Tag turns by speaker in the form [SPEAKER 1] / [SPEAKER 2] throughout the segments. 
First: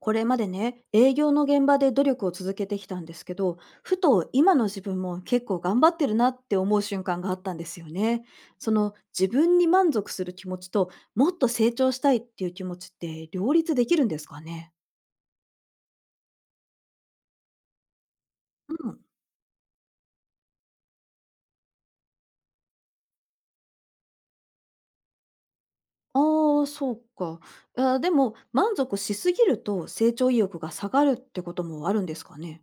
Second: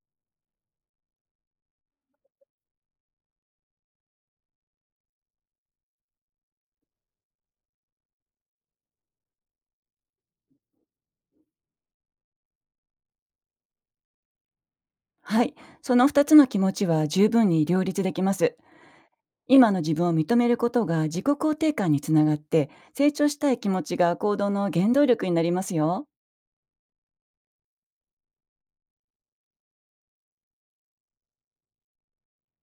[SPEAKER 1] これまでね、営業の現場で努力を続けてきたんですけど、ふと今の自分も結構頑張ってるなって思う瞬間があったんですよね。その自分に満足する気持ちと、もっと成長したいっていう気持ちって両立できるんですかね。
[SPEAKER 2] はい、その2つの気持ちは十分に両立できます。
[SPEAKER 1] うん。
[SPEAKER 2] 今の自分を認めることが自己肯定感につながって、成長したい気持ちが行動の原動力になりますよ。
[SPEAKER 1] ああ、そうか。いやでも、満足しすぎると成長意欲が下がるってこともあるんですかね。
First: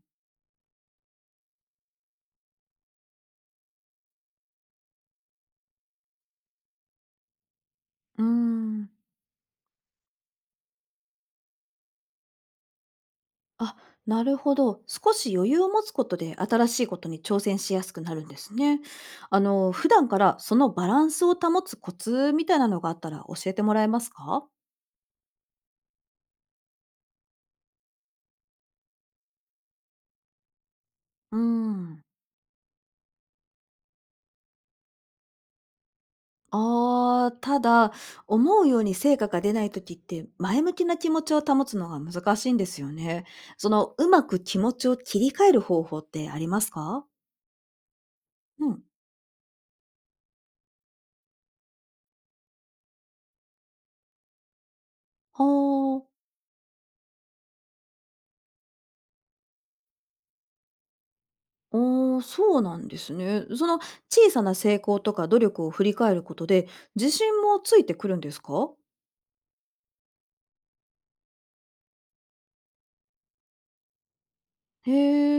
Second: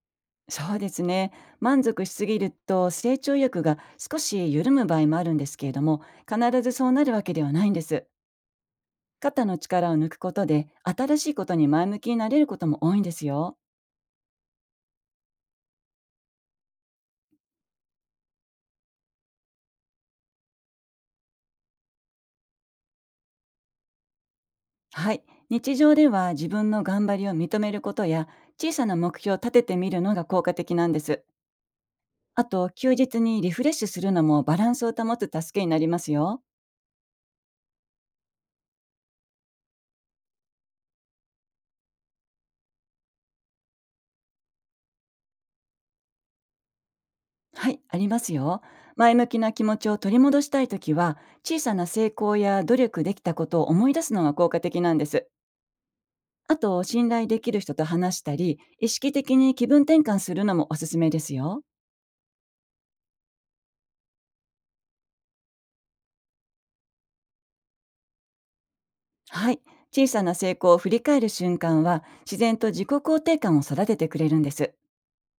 [SPEAKER 2] そうですね。満足しすぎると成長欲が少し緩む場合もあるんですけれども、必ずそうなるわけではないんです。
[SPEAKER 1] うーん。
[SPEAKER 2] 肩の力を抜くことで、新しいことに前向きになれることも多いんですよ。
[SPEAKER 1] あ、なるほど。少し余裕を持つことで新しいことに挑戦しやすくなるんですね。あの、普段からそのバランスを保つコツみたいなのがあったら教えてもらえますか。
[SPEAKER 2] はい。日常では自分の頑張りを認めることや、小さな目標を立ててみるのが効果的なんです。
[SPEAKER 1] うん。
[SPEAKER 2] あと、休日にリフレッシュするのもバランスを保つ助けになりますよ。
[SPEAKER 1] あー、ただ、思うように成果が出ない時って前向きな気持ちを保つのが難しいんですよね。その、うまく気持ちを切り替える方法ってありますか。
[SPEAKER 2] はい、ありますよ。
[SPEAKER 1] うん。
[SPEAKER 2] 前向きな気持ちを取り戻したいときは、小さな成功や努力できたことを思い出すのが効果的なんです。
[SPEAKER 1] はー。
[SPEAKER 2] あと、信頼できる人と話したり、意識的に気分転換するのもおすすめですよ。
[SPEAKER 1] ああ、そうなんですね。その小さな成功とか努力を振り返ることで自信もついてくるんですか。
[SPEAKER 2] はい、小さな成功を振り返る瞬間は、自然と自己肯定感を育ててくれるんです。
[SPEAKER 1] へ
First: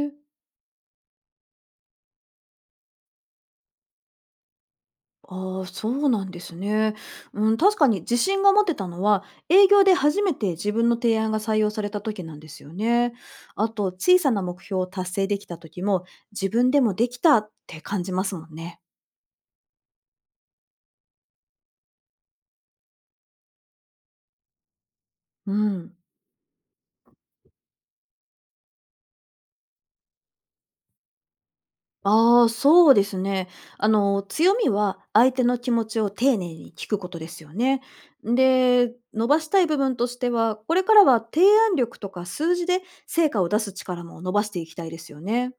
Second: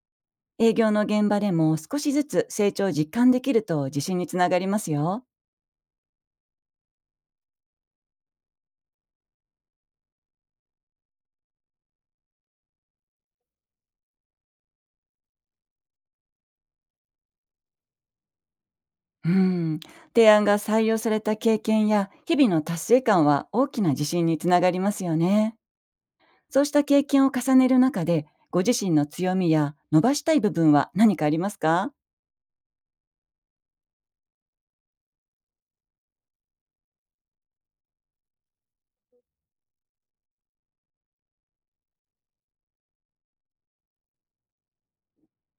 [SPEAKER 1] え。
[SPEAKER 2] 営業の現場でも少しずつ成長を実感できると自信につながりますよ。
[SPEAKER 1] ああ、そうなんですね。うん、確かに自信が持てたのは営業で初めて自分の提案が採用された時なんですよね。あと小さな目標を達成できた時も自分でもできたって感じますもんね。
[SPEAKER 2] うん、提案が採用された経験や日々の達成感は大きな自信につながりますよ
[SPEAKER 1] う
[SPEAKER 2] ね。
[SPEAKER 1] ん。
[SPEAKER 2] そうした経験を重ねる中で、ご自身の強みや伸ばしたい部分は何かありますか？
[SPEAKER 1] ああ、そうですね。あの、強みは相手の気持ちを丁寧に聞くことですよね。で、伸ばしたい部分としては、これからは提案力とか数字で成果を出す力も伸ばしていきたいですよね。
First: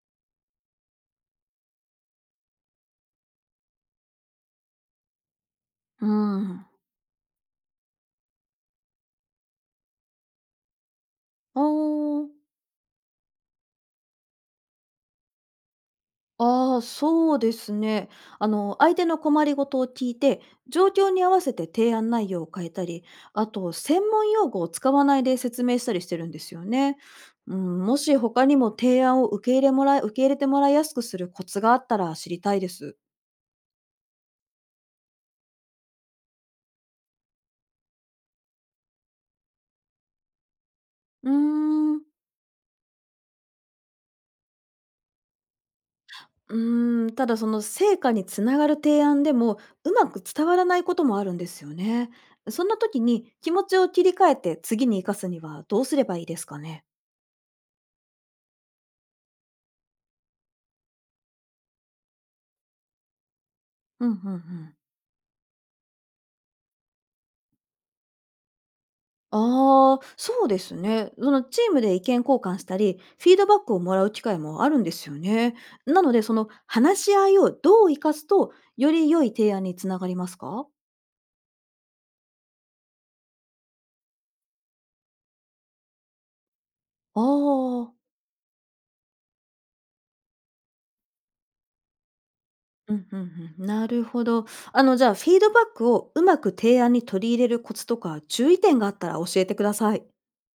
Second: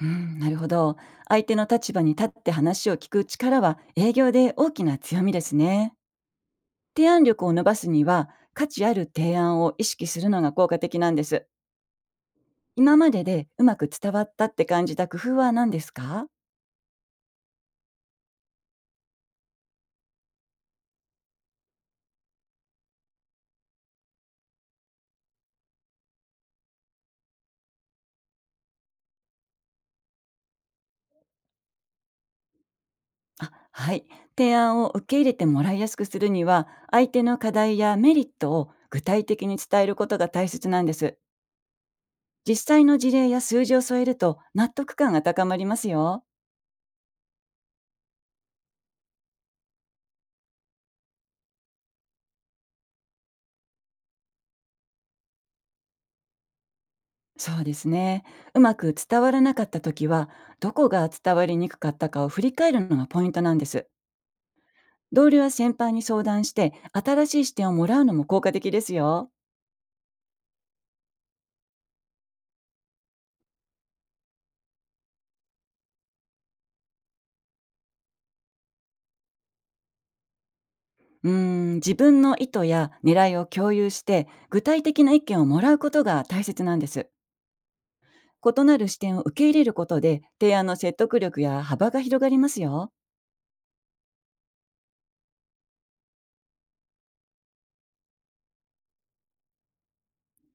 [SPEAKER 2] うん、なるほど。相手の立場に立って話を聞く力は営業で大きな強みですね。
[SPEAKER 1] うん。
[SPEAKER 2] 提案力を伸ばすには価値ある提案を意識するのが効果的なんです。
[SPEAKER 1] おあ。
[SPEAKER 2] 今まででうまく伝わったって感じた工夫は何ですか？
[SPEAKER 1] ああ、そうですね。あの、相手の困りごとを聞いて、状況に合わせて提案内容を変えたり、あと、専門用語を使わないで説明したりしてるんですよね。うん、もし他にも提案を受け入れもらい、受け入れてもらいやすくするコツがあったら知りたいです。
[SPEAKER 2] あ、はい。提案を受け入れてもらいやすくするには、相手の課題やメリットを具体的に伝えることが大切なんです。
[SPEAKER 1] うーん、
[SPEAKER 2] 実際の事例や数字を添えると納得感が高まりますよ。
[SPEAKER 1] うーん、ただその成果につながる提案でも、うまく伝わらないこともあるんですよね。そんな時に気持ちを切り替えて次に生かすにはどうすればいいですかね。
[SPEAKER 2] そうですね。うまく伝わらなかった時は、どこが伝わりにくかったかを振り返るのがポイントなんです。
[SPEAKER 1] うんうんうん。
[SPEAKER 2] 同僚や先輩に相談して、新しい視点をもらうのも効果的ですよ。
[SPEAKER 1] ああ、そうですね。そのチームで意見交換したり、フィードバックをもらう機会もあるんですよね。なので、その話し合いをどう生かすと、より良い提案につながりますか。
[SPEAKER 2] うーん、自分の意図や狙いを共有して、具体的な意見をもらうことが大切なんです。
[SPEAKER 1] ああー、
[SPEAKER 2] 異なる視点を受け入れることで、提案の説得力や幅が広がりますよ。
[SPEAKER 1] うんうんうん。なるほど。あの、じゃあ、フィードバックをうまく提案に取り入れるコツとか、注意点があったら教えてください。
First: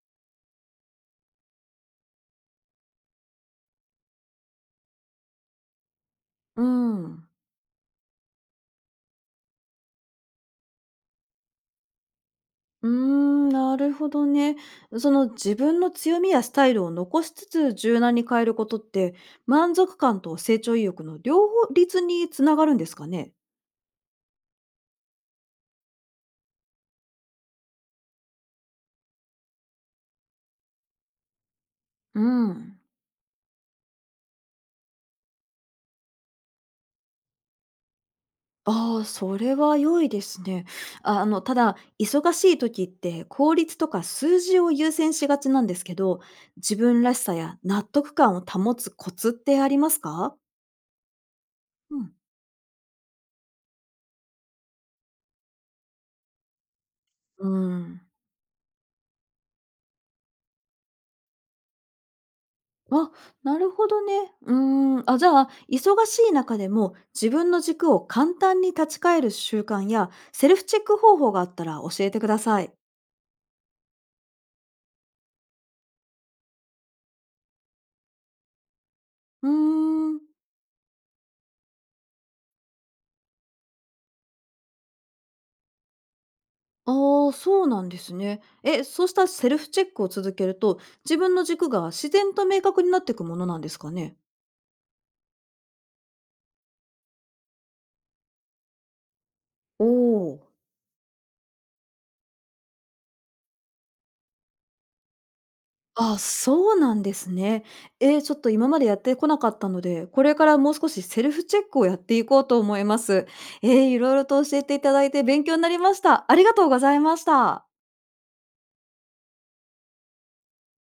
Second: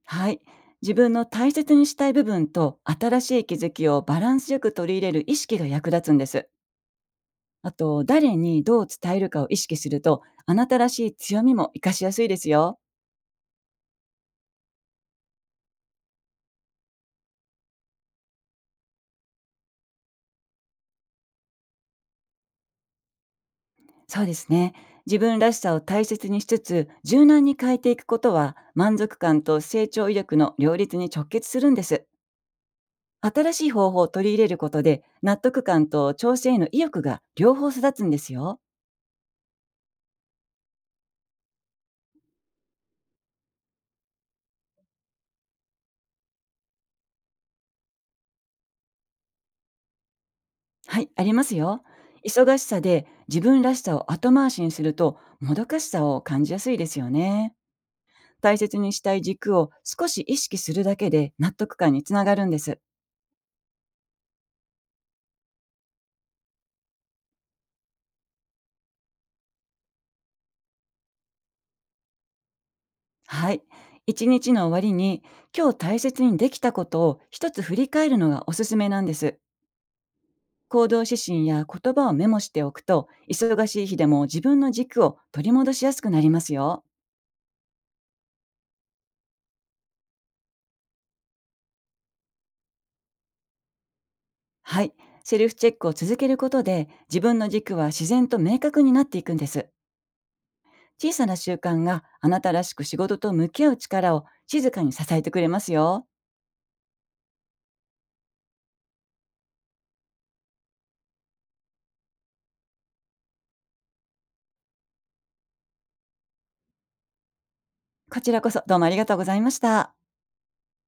[SPEAKER 2] はい。自分の大切にしたい部分と新しい気づきをバランスよく取り入れる意識が役立つんです。
[SPEAKER 1] うん。
[SPEAKER 2] あと、誰にどう伝えるかを意識すると、あなたらしい強みも活かしやすいですよ。
[SPEAKER 1] うーん、なるほどね。その自分の強みやスタイルを残しつつ柔軟に変えることって満足感と成長意欲の両立につながるんですかね？
[SPEAKER 2] そうですね。自分らしさを大切にしつつ、柔軟に変えていくことは、満足感と成長意欲の両立に直結するんです。
[SPEAKER 1] うん。
[SPEAKER 2] 新しい方法を取り入れることで、納得感と挑戦への意欲が両方育つんですよ。
[SPEAKER 1] ああ、それは良いですね。ああの、ただ、忙しい時って効率とか数字を優先しがちなんですけど、自分らしさや納得感を保つコツってありますか？
[SPEAKER 2] はい、ありますよ。
[SPEAKER 1] うん。
[SPEAKER 2] 忙しさで自分らしさを後回しにすると、もどかしさを感じやすいですよ
[SPEAKER 1] う
[SPEAKER 2] ね。
[SPEAKER 1] ーん。
[SPEAKER 2] 大切にしたい軸を少し意識するだけで納得感につながるんです。
[SPEAKER 1] あ、なるほどね。うーん。あ、じゃあ、忙しい中でも自分の軸を簡単に立ち返る習慣やセルフチェック方法があったら教えてください。
[SPEAKER 2] はい。一日の終わりに、今日大切にできたことを一つ振り返るのがおすすめなんです。
[SPEAKER 1] うーん。
[SPEAKER 2] 行動指針や言葉をメモしておくと、忙しい日でも自分の軸を取り戻しやすくなりますよ。
[SPEAKER 1] ああ、そうなんですね。え、そうしたセルフチェックを続けると、自分の軸が自然と明確になっていくものなんですかね。
[SPEAKER 2] はい。セルフチェックを続けることで、自分の軸は自然と明確になっていくんです。
[SPEAKER 1] おおー。
[SPEAKER 2] 小さな習慣があなたらしく仕事と向き合う力を静かに支えてくれますよ。
[SPEAKER 1] あ、そうなんですね。ちょっと今までやってこなかったので、これからもう少しセルフチェックをやっていこうと思います。いろいろと教えていただいて勉強になりました。ありがとうございました。
[SPEAKER 2] こちらこそどうもありがとうございました。